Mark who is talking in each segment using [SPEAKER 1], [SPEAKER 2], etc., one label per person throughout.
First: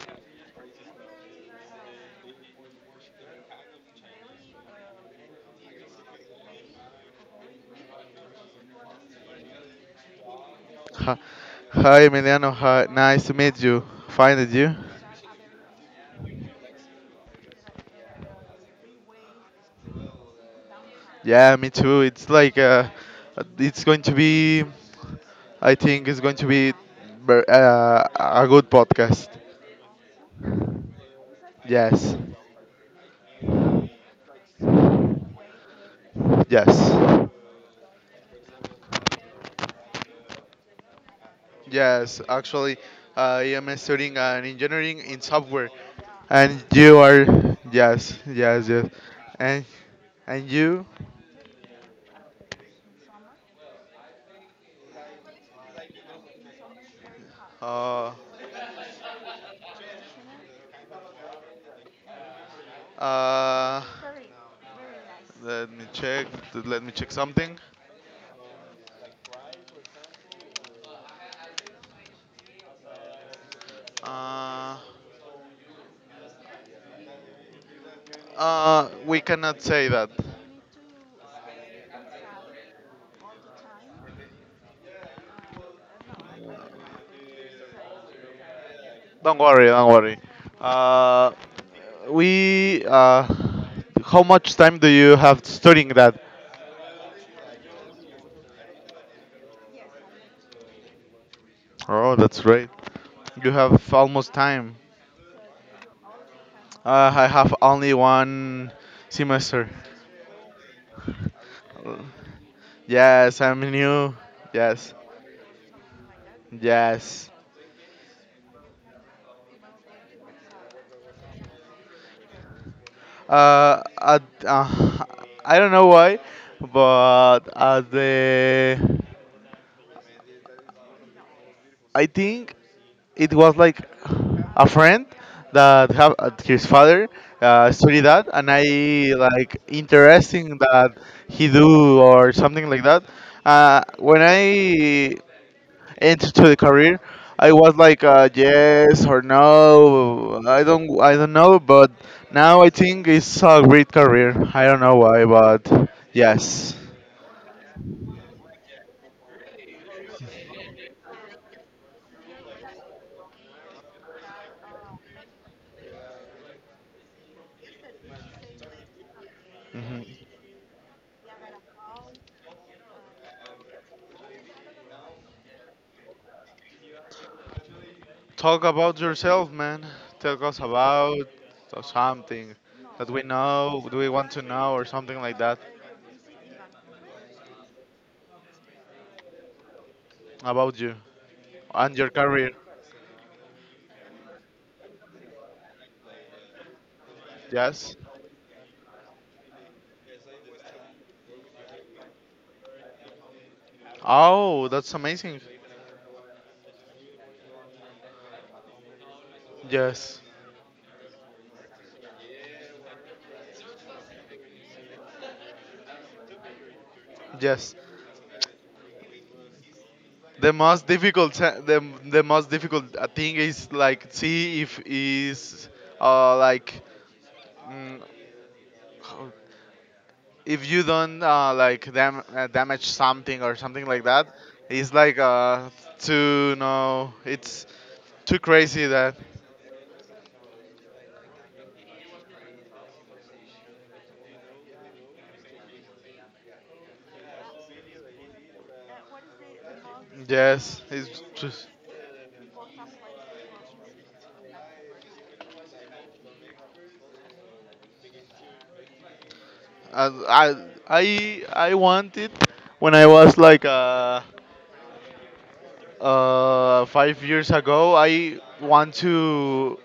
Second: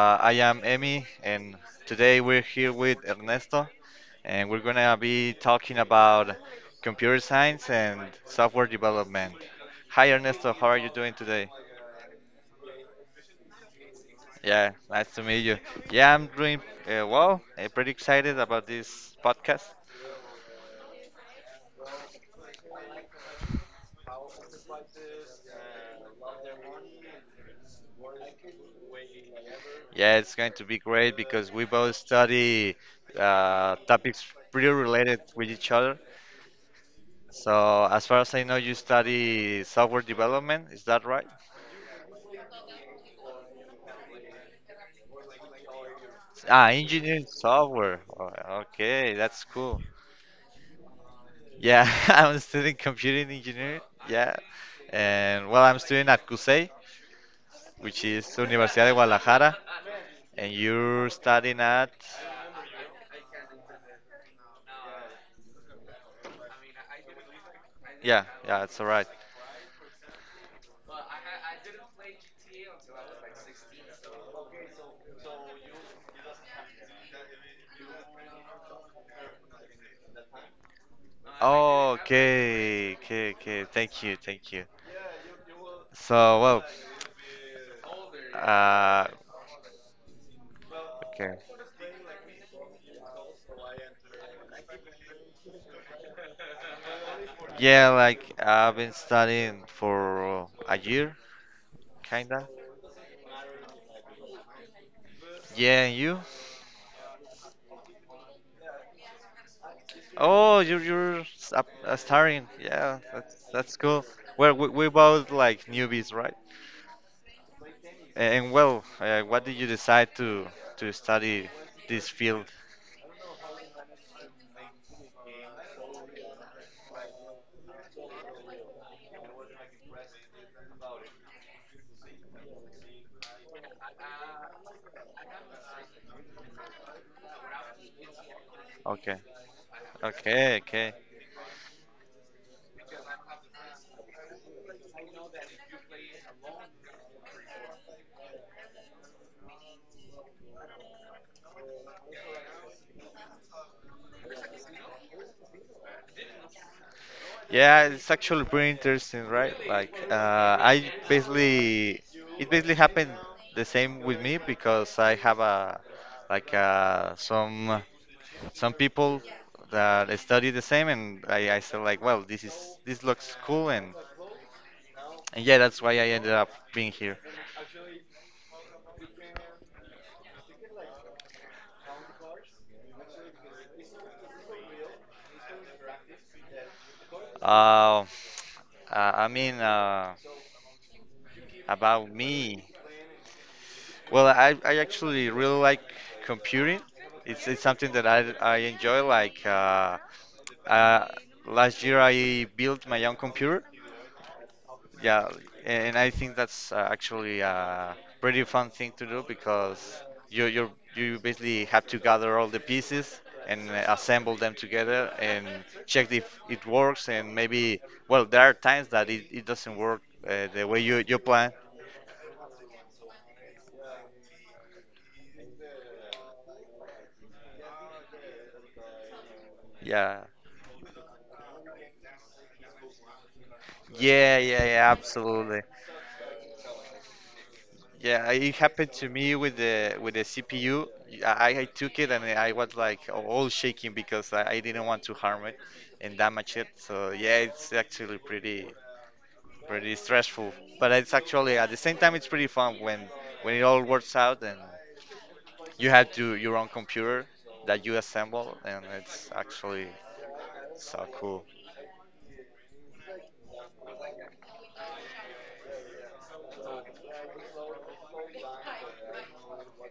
[SPEAKER 1] I am Emmy, and today we're here with Ernesto, and we're gonna be talking about computer science and software development. Hi, Ernesto. How are you doing
[SPEAKER 2] Hi,
[SPEAKER 1] today?
[SPEAKER 2] hi, Emiliano. Hi, nice to meet you. Finally,
[SPEAKER 1] Yeah,
[SPEAKER 2] you.
[SPEAKER 1] nice to meet you. Yeah, I'm doing well. I'm pretty excited about this podcast.
[SPEAKER 2] Yeah, me too. It's like it's going to be. I think it's going to be a good podcast.
[SPEAKER 1] Yeah, it's going to be great because we both
[SPEAKER 2] Yes,
[SPEAKER 1] study topics pretty related with each other.
[SPEAKER 2] yes,
[SPEAKER 1] So, as far as I know, you study software development. Is that right?
[SPEAKER 2] yes. Actually, I am studying an engineering in software, and
[SPEAKER 1] Ah,
[SPEAKER 2] you
[SPEAKER 1] engineering
[SPEAKER 2] are.
[SPEAKER 1] software.
[SPEAKER 2] Yes,
[SPEAKER 1] Oh,
[SPEAKER 2] yes, yes.
[SPEAKER 1] okay, that's
[SPEAKER 2] And
[SPEAKER 1] cool.
[SPEAKER 2] and you.
[SPEAKER 1] Yeah, I'm studying computing engineering. Yeah, and well, I'm studying at CUSEI, which
[SPEAKER 2] Uh,
[SPEAKER 1] is Universidad de Guadalajara, and you're studying at.
[SPEAKER 2] uh, Let me check. Let me check something.
[SPEAKER 1] Yeah, yeah, it's all right.
[SPEAKER 2] Uh, we cannot say that.
[SPEAKER 1] Oh, okay, okay, okay. Thank you, thank you. So, well, uh,
[SPEAKER 2] Don't worry, don't worry. Uh,
[SPEAKER 1] okay.
[SPEAKER 2] we. How much time do you have studying that?
[SPEAKER 1] Yeah, like I've been studying for a year,
[SPEAKER 2] Oh, that's
[SPEAKER 1] kinda.
[SPEAKER 2] great. You have almost time.
[SPEAKER 1] Yeah, and you?
[SPEAKER 2] I have only one semester.
[SPEAKER 1] Oh, you're starring. Yeah, that's
[SPEAKER 2] Yes, I'm
[SPEAKER 1] that's cool.
[SPEAKER 2] new.
[SPEAKER 1] Well, we
[SPEAKER 2] Yes,
[SPEAKER 1] both like newbies, right?
[SPEAKER 2] yes.
[SPEAKER 1] And well, what did you decide to study this field?
[SPEAKER 2] Uh, at, uh, I don't know why, but at the I think it was like a friend that have his father study that and I
[SPEAKER 1] Okay,
[SPEAKER 2] like
[SPEAKER 1] okay,
[SPEAKER 2] interesting
[SPEAKER 1] okay.
[SPEAKER 2] that he do or something like that. When I entered to the career, I was like yes or no, I don't know, but now I think it's a great career. I don't know why, but yes.
[SPEAKER 1] Yeah, it's actually pretty interesting, right? Like, I basically it basically happened the same with me because I have a like some people
[SPEAKER 2] Mhm.
[SPEAKER 1] that study the same, and I said like, well, this is this looks cool and. And yeah, that's why I ended up being here.
[SPEAKER 2] Talk about yourself, man. Tell us about something that we know, do we want to know, or something like that
[SPEAKER 1] Uh, uh, I mean, uh,
[SPEAKER 2] about you and
[SPEAKER 1] about
[SPEAKER 2] your career.
[SPEAKER 1] me. Well, I actually really like computing. It's something
[SPEAKER 2] Yes.
[SPEAKER 1] that I enjoy. Like uh, last year, I built my own computer.
[SPEAKER 2] Oh, that's
[SPEAKER 1] Yeah,
[SPEAKER 2] amazing.
[SPEAKER 1] and I think that's actually a pretty fun thing to do because
[SPEAKER 2] Yes.
[SPEAKER 1] you basically have to gather all the pieces and assemble them together and check if it works and
[SPEAKER 2] Yes.
[SPEAKER 1] maybe well there are times that it doesn't work
[SPEAKER 2] The
[SPEAKER 1] the way
[SPEAKER 2] most
[SPEAKER 1] you
[SPEAKER 2] difficult,
[SPEAKER 1] plan.
[SPEAKER 2] se- the, the most difficult thing is like see if is like mm,
[SPEAKER 1] Yeah,
[SPEAKER 2] if you don't like damage something or something like that.
[SPEAKER 1] yeah, yeah, yeah,
[SPEAKER 2] It's like
[SPEAKER 1] absolutely.
[SPEAKER 2] too no, it's
[SPEAKER 1] Yeah,
[SPEAKER 2] too
[SPEAKER 1] it
[SPEAKER 2] crazy
[SPEAKER 1] happened to
[SPEAKER 2] that
[SPEAKER 1] me with the CPU. I, I took it and I was like all shaking because I didn't want to harm it and damage it. So yeah, it's actually pretty stressful.
[SPEAKER 2] yes,
[SPEAKER 1] But it's
[SPEAKER 2] it's
[SPEAKER 1] actually at
[SPEAKER 2] just
[SPEAKER 1] the same time it's pretty fun when it all works out and you have to your own computer that you assemble and it's actually
[SPEAKER 2] I
[SPEAKER 1] so cool.
[SPEAKER 2] I I want it when I was like 5 years ago. I want to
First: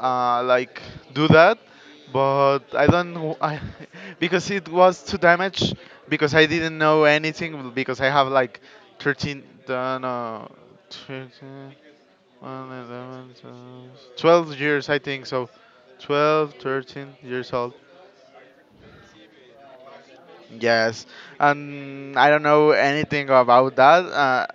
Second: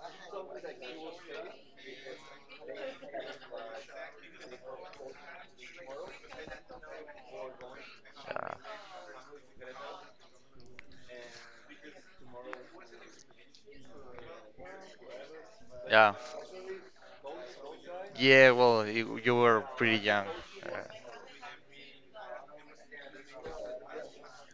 [SPEAKER 2] like do that, but I don't because it was too damaged because I didn't know anything because I have
[SPEAKER 1] Uh,
[SPEAKER 2] like 13 no 13 one, 11, twelve 12 years I think so.
[SPEAKER 1] yeah,
[SPEAKER 2] 12 13 years old,
[SPEAKER 1] yeah. Well, you were pretty young. Uh,
[SPEAKER 2] yes. And I don't know anything about that. Uh,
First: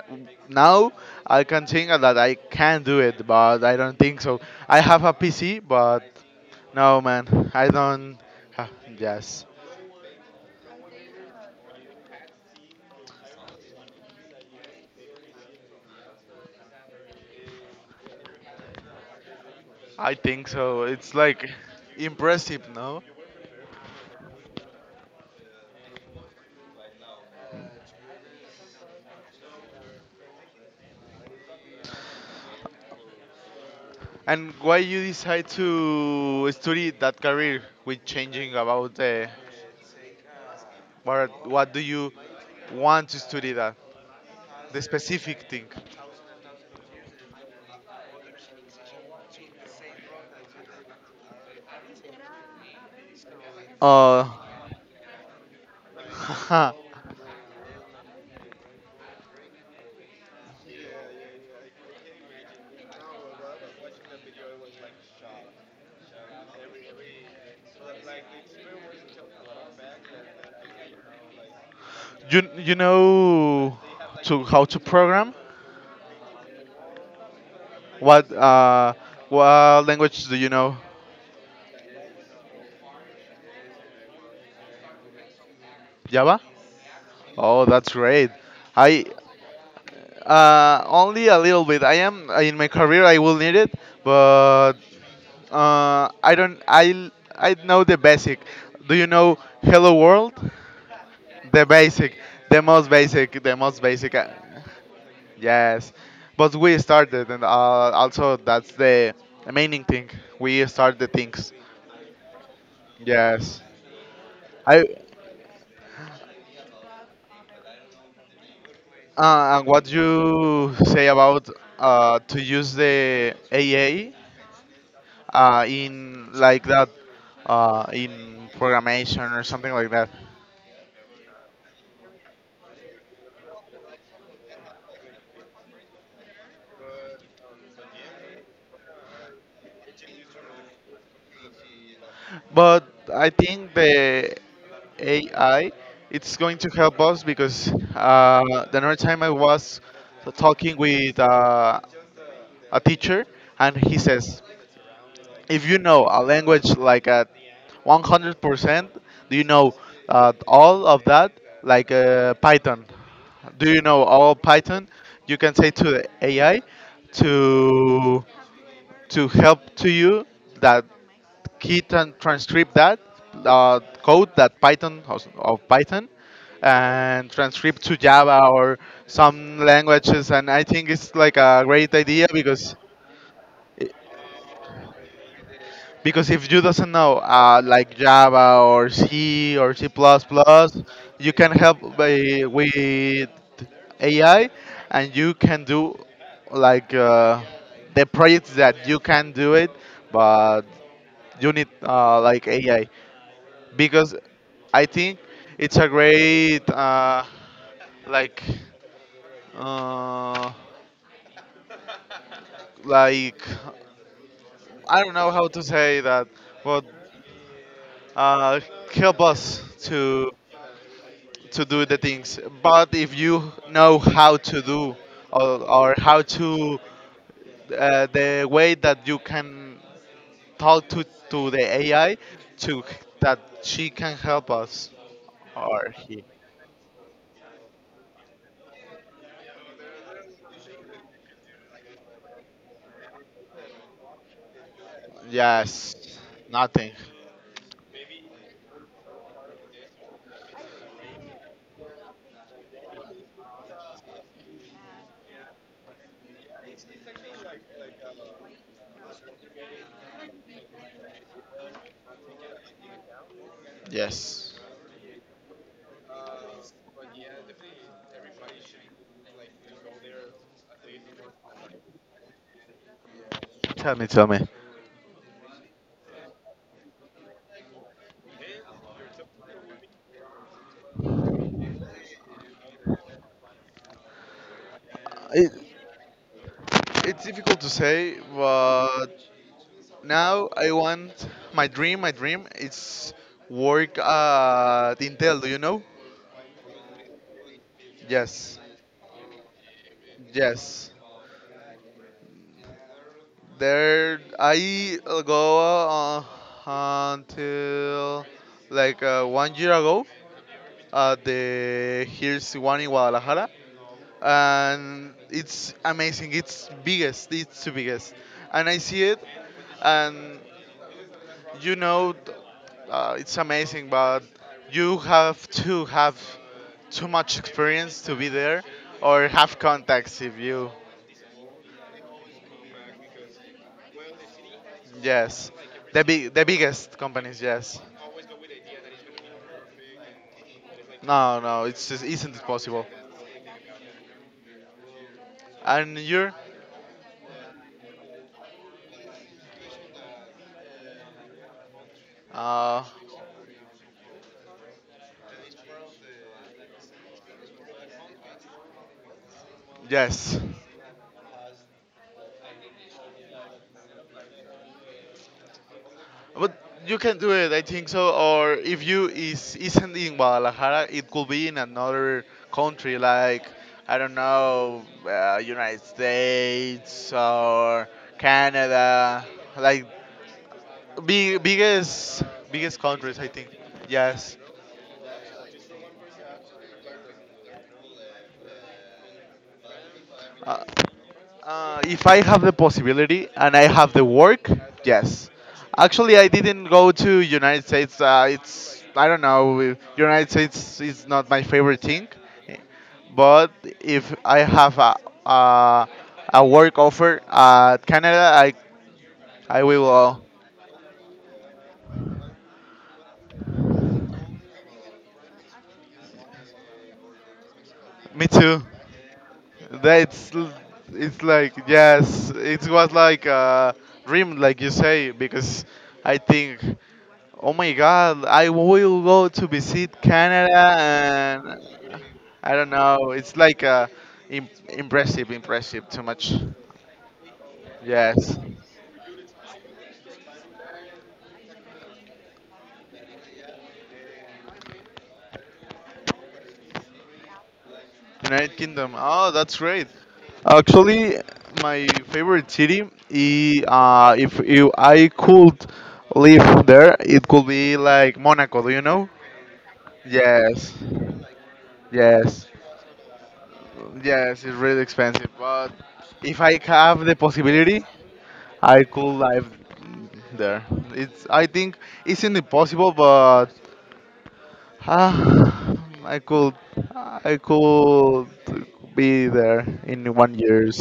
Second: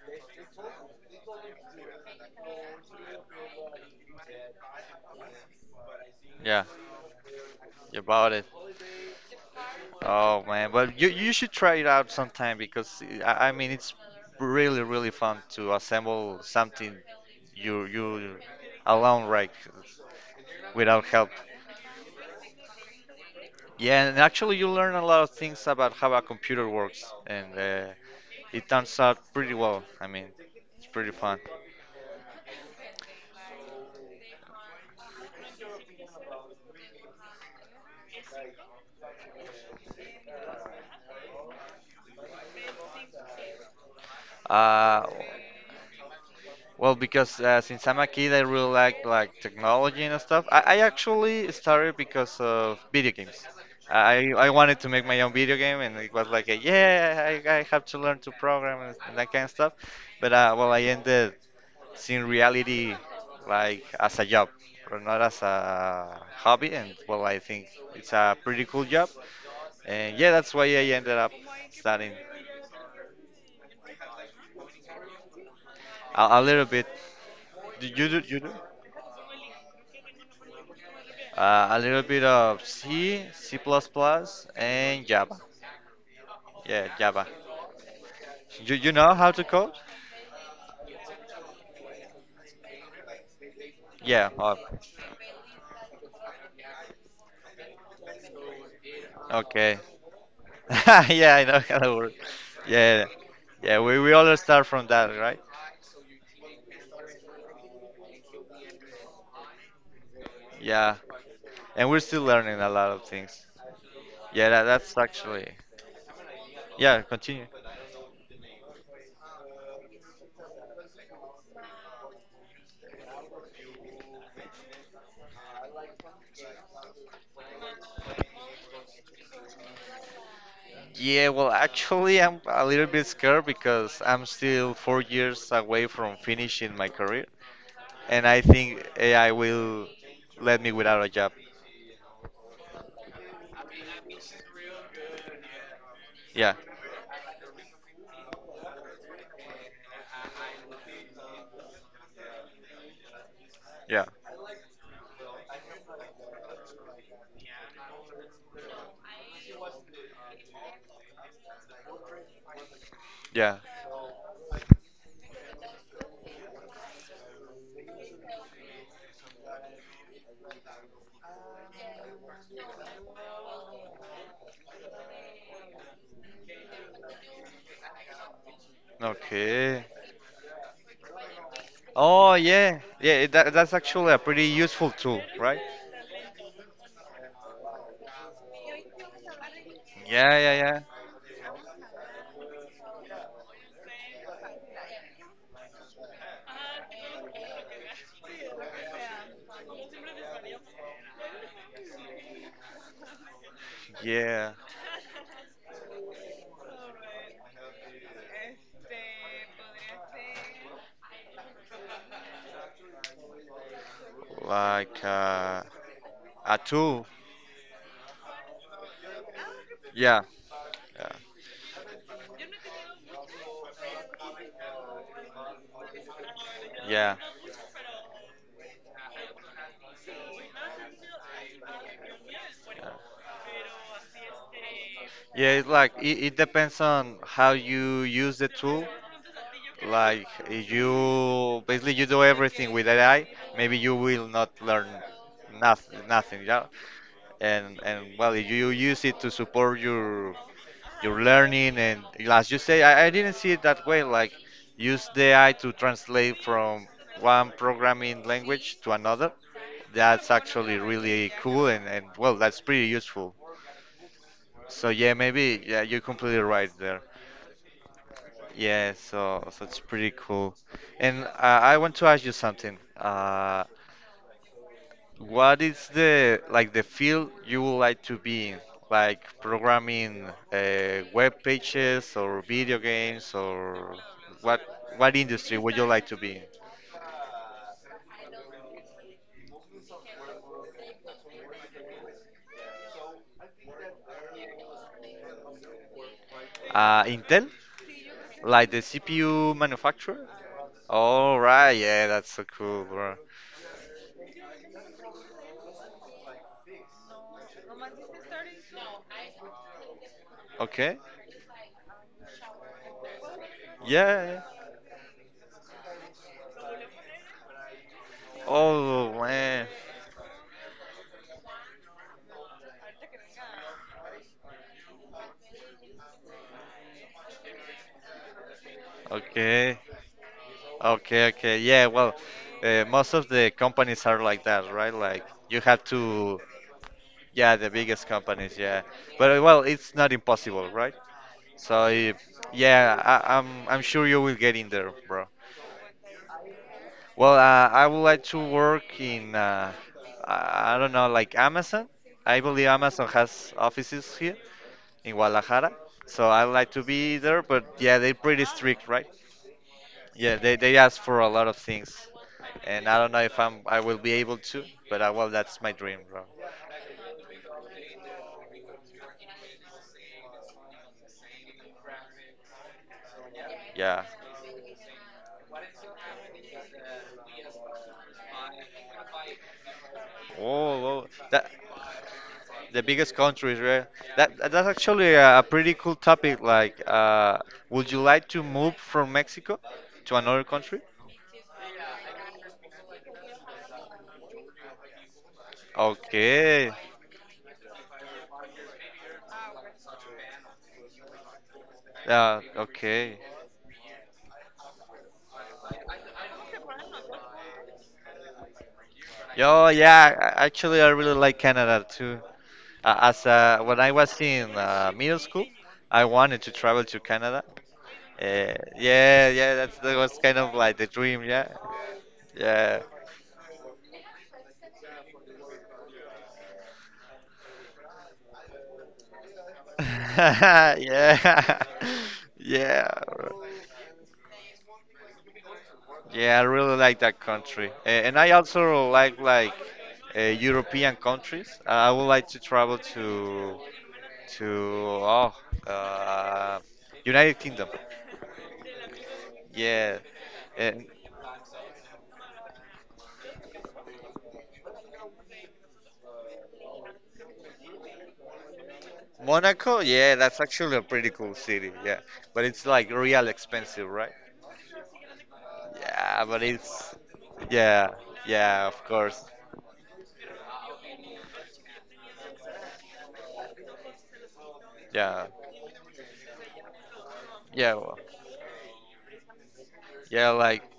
[SPEAKER 2] now I can think that I can do it, but I don't think so. I have a PC, but
[SPEAKER 1] yeah,
[SPEAKER 2] no, man, I don't.
[SPEAKER 1] about it.
[SPEAKER 2] Uh, yes,
[SPEAKER 1] Oh man, well you should try it out sometime because I mean it's really fun to assemble something you alone, right,
[SPEAKER 2] I think so.
[SPEAKER 1] without
[SPEAKER 2] It's
[SPEAKER 1] help.
[SPEAKER 2] like impressive, no?
[SPEAKER 1] Yeah, and actually you learn a lot of things about how a computer works, and it turns out pretty well. I mean, it's pretty fun.
[SPEAKER 2] And why you decide to study that career with changing about the what? What do you want to study that? The
[SPEAKER 1] Uh,
[SPEAKER 2] specific thing.
[SPEAKER 1] Well, because since I'm a kid, I really like technology and stuff. I actually started because of video games.
[SPEAKER 2] Uh,
[SPEAKER 1] I wanted to make my own video game, and it was like, a, yeah, I have to learn to program and that kind of stuff. But well, I ended seeing reality like as a job, or not as a hobby. And well, I think it's a pretty cool job. And yeah, that's why I ended up studying
[SPEAKER 2] you know to how to program?
[SPEAKER 1] a little bit. Do you do
[SPEAKER 2] What
[SPEAKER 1] you do?
[SPEAKER 2] uh what language do you know?
[SPEAKER 1] A little bit of C, C++, and Java.
[SPEAKER 2] Java?
[SPEAKER 1] Yeah, Java.
[SPEAKER 2] Oh, that's great.
[SPEAKER 1] You
[SPEAKER 2] I
[SPEAKER 1] know how to code?
[SPEAKER 2] Only a little bit. I am in my career. I will need it,
[SPEAKER 1] Yeah. Oh,
[SPEAKER 2] but I don't. I know the basic. Do you know
[SPEAKER 1] okay.
[SPEAKER 2] Hello World?
[SPEAKER 1] Yeah, I know
[SPEAKER 2] The
[SPEAKER 1] how to work.
[SPEAKER 2] basic, the most
[SPEAKER 1] Yeah.
[SPEAKER 2] basic, the most
[SPEAKER 1] Yeah,
[SPEAKER 2] basic.
[SPEAKER 1] we all start from that, right?
[SPEAKER 2] Yes, but we started, and also that's the main thing. We
[SPEAKER 1] Yeah.
[SPEAKER 2] start the things.
[SPEAKER 1] And we're still learning a lot of things.
[SPEAKER 2] Yes.
[SPEAKER 1] Yeah,
[SPEAKER 2] I
[SPEAKER 1] that's actually. Yeah, continue.
[SPEAKER 2] and what you say about to use the A. A in like that in programmation or something like that.
[SPEAKER 1] Yeah, well, actually, I'm a little bit scared because I'm still 4 years away from finishing my career. And I think AI will let me without a job.
[SPEAKER 2] But I think the AI it's
[SPEAKER 1] Yeah,
[SPEAKER 2] going to help us because uh, the other time I was talking with a teacher and he
[SPEAKER 1] yeah,
[SPEAKER 2] says if you know a language like at 100%, do you know all of that like Python.
[SPEAKER 1] yeah.
[SPEAKER 2] Do you know all Python? You can say to the AI to to help to you that he transcript that code that Python of Python, and transcript to Java or some
[SPEAKER 1] Okay.
[SPEAKER 2] languages. And I think it's like a great idea
[SPEAKER 1] Oh
[SPEAKER 2] because
[SPEAKER 1] yeah, yeah. That's actually a pretty useful tool, right?
[SPEAKER 2] because if you doesn't know like Java or C or C++,
[SPEAKER 1] Yeah, yeah,
[SPEAKER 2] you can help by, with AI, and you can do like the projects that you can do it, but you need like AI, because
[SPEAKER 1] yeah, yeah.
[SPEAKER 2] I think it's a great like uh, like I
[SPEAKER 1] Like
[SPEAKER 2] don't know how to
[SPEAKER 1] uh,
[SPEAKER 2] say that,
[SPEAKER 1] a
[SPEAKER 2] but
[SPEAKER 1] tool.
[SPEAKER 2] uh, help us
[SPEAKER 1] Yeah,
[SPEAKER 2] to
[SPEAKER 1] yeah,
[SPEAKER 2] to do the things. But if you know how to do, or how to
[SPEAKER 1] yeah.
[SPEAKER 2] the way that you can talk to the AI to that she can help us,
[SPEAKER 1] Yeah, it's
[SPEAKER 2] or
[SPEAKER 1] like
[SPEAKER 2] he.
[SPEAKER 1] it depends on how you use the tool. Like if you basically you do everything with AI, maybe you will not learn
[SPEAKER 2] Yes,
[SPEAKER 1] nothing, nothing. Yeah.
[SPEAKER 2] nothing.
[SPEAKER 1] And well, you use it to support your learning and as you say, I didn't see it that way. Like use the AI to translate from one programming language to another. That's actually really cool and well, that's pretty useful.
[SPEAKER 2] Yes.
[SPEAKER 1] So yeah, maybe yeah, you're completely right there. Yeah, so it's pretty cool. And I want to ask you something.
[SPEAKER 2] Tell me, tell me.
[SPEAKER 1] What is the like the field you would like to be in? Like programming web pages or video games or what
[SPEAKER 2] It,
[SPEAKER 1] industry would you like to be in?
[SPEAKER 2] it's difficult to say, but now I want my dream. My dream is work at Intel. Do you know?
[SPEAKER 1] Intel?
[SPEAKER 2] Yes,
[SPEAKER 1] Like the CPU manufacturer?
[SPEAKER 2] yes.
[SPEAKER 1] All right, yeah, that's so cool, bro.
[SPEAKER 2] There, I go uh, until like 1 year ago
[SPEAKER 1] Okay.
[SPEAKER 2] at the here's one in Guadalajara,
[SPEAKER 1] Yeah. Yeah.
[SPEAKER 2] and it's amazing. It's biggest. It's the biggest, and I see
[SPEAKER 1] Oh
[SPEAKER 2] it,
[SPEAKER 1] man.
[SPEAKER 2] and you know it's amazing, but you have to have too much experience to be there or have
[SPEAKER 1] Okay.
[SPEAKER 2] contacts if you.
[SPEAKER 1] Okay, okay. Yeah, well, most of the companies are like that, right? Like
[SPEAKER 2] Yes,
[SPEAKER 1] you have
[SPEAKER 2] the big
[SPEAKER 1] to,
[SPEAKER 2] the biggest companies,
[SPEAKER 1] yeah, the
[SPEAKER 2] yes.
[SPEAKER 1] biggest companies, yeah. But well, it's not impossible, right?
[SPEAKER 2] No, no,
[SPEAKER 1] So
[SPEAKER 2] it's just isn't it possible,
[SPEAKER 1] yeah, I'm sure you will get in there, bro.
[SPEAKER 2] and you're
[SPEAKER 1] Well, I would like to work in, I don't know, like Amazon. I believe
[SPEAKER 2] uh
[SPEAKER 1] Amazon has offices here in Guadalajara. So I like to be there, but yeah, they're pretty strict, right? Yeah,
[SPEAKER 2] yes.
[SPEAKER 1] they ask for a lot of things, and I don't know if I will be able to, but well, that's my dream, bro.
[SPEAKER 2] But you can do it, I think so. Or if you is isn't in Guadalajara, it could be in another country, like I
[SPEAKER 1] Yeah.
[SPEAKER 2] don't know, United States or Canada, like
[SPEAKER 1] Oh, well,
[SPEAKER 2] big
[SPEAKER 1] that
[SPEAKER 2] biggest biggest
[SPEAKER 1] the biggest
[SPEAKER 2] countries, I think.
[SPEAKER 1] countries, right?
[SPEAKER 2] Yes.
[SPEAKER 1] That that's actually a pretty cool topic. Like, would you like to move from Mexico to another
[SPEAKER 2] Uh,
[SPEAKER 1] country?
[SPEAKER 2] If I have the possibility and I have the work, yes. Actually, I didn't
[SPEAKER 1] Okay.
[SPEAKER 2] go to United States. It's I don't know. United States is not my favorite thing,
[SPEAKER 1] Yeah. Okay.
[SPEAKER 2] but if I have a a work offer at Canada, I
[SPEAKER 1] Yo,
[SPEAKER 2] will.
[SPEAKER 1] yeah. a- Actually, I really like Canada too. As when I was in middle school, I wanted to travel to Canada.
[SPEAKER 2] Me too.
[SPEAKER 1] Yeah, yeah, that's that was
[SPEAKER 2] That's
[SPEAKER 1] kind
[SPEAKER 2] l-
[SPEAKER 1] of like the dream,
[SPEAKER 2] it's
[SPEAKER 1] yeah,
[SPEAKER 2] like yes, it
[SPEAKER 1] yeah,
[SPEAKER 2] was like a dream, like you say, because I think. Oh my God, I will go to visit Canada.
[SPEAKER 1] yeah,
[SPEAKER 2] And I don't
[SPEAKER 1] yeah,
[SPEAKER 2] know. It's like impressive, impressive, too much.
[SPEAKER 1] yeah. I really like that country, and I
[SPEAKER 2] Yes.
[SPEAKER 1] also like European countries. I would like to travel to oh, uh, United Kingdom.
[SPEAKER 2] United Kingdom. Oh, that's great.
[SPEAKER 1] Yeah, and
[SPEAKER 2] Actually, my favorite city, if you, I could live there, it could be like Monaco, do you know?
[SPEAKER 1] Monaco. Yeah, that's
[SPEAKER 2] Yes.
[SPEAKER 1] actually a pretty cool city. Yeah,
[SPEAKER 2] Yes.
[SPEAKER 1] but it's like real expensive, right?
[SPEAKER 2] Yes, it's really expensive, but
[SPEAKER 1] Yeah,
[SPEAKER 2] if
[SPEAKER 1] but
[SPEAKER 2] I
[SPEAKER 1] it's
[SPEAKER 2] have the possibility,
[SPEAKER 1] yeah, yeah,
[SPEAKER 2] I
[SPEAKER 1] of
[SPEAKER 2] could
[SPEAKER 1] course.
[SPEAKER 2] live there. It's I think it's impossible, but ah,
[SPEAKER 1] Yeah,
[SPEAKER 2] I could I
[SPEAKER 1] yeah, well,
[SPEAKER 2] could be there in
[SPEAKER 1] yeah,
[SPEAKER 2] one
[SPEAKER 1] like,
[SPEAKER 2] years.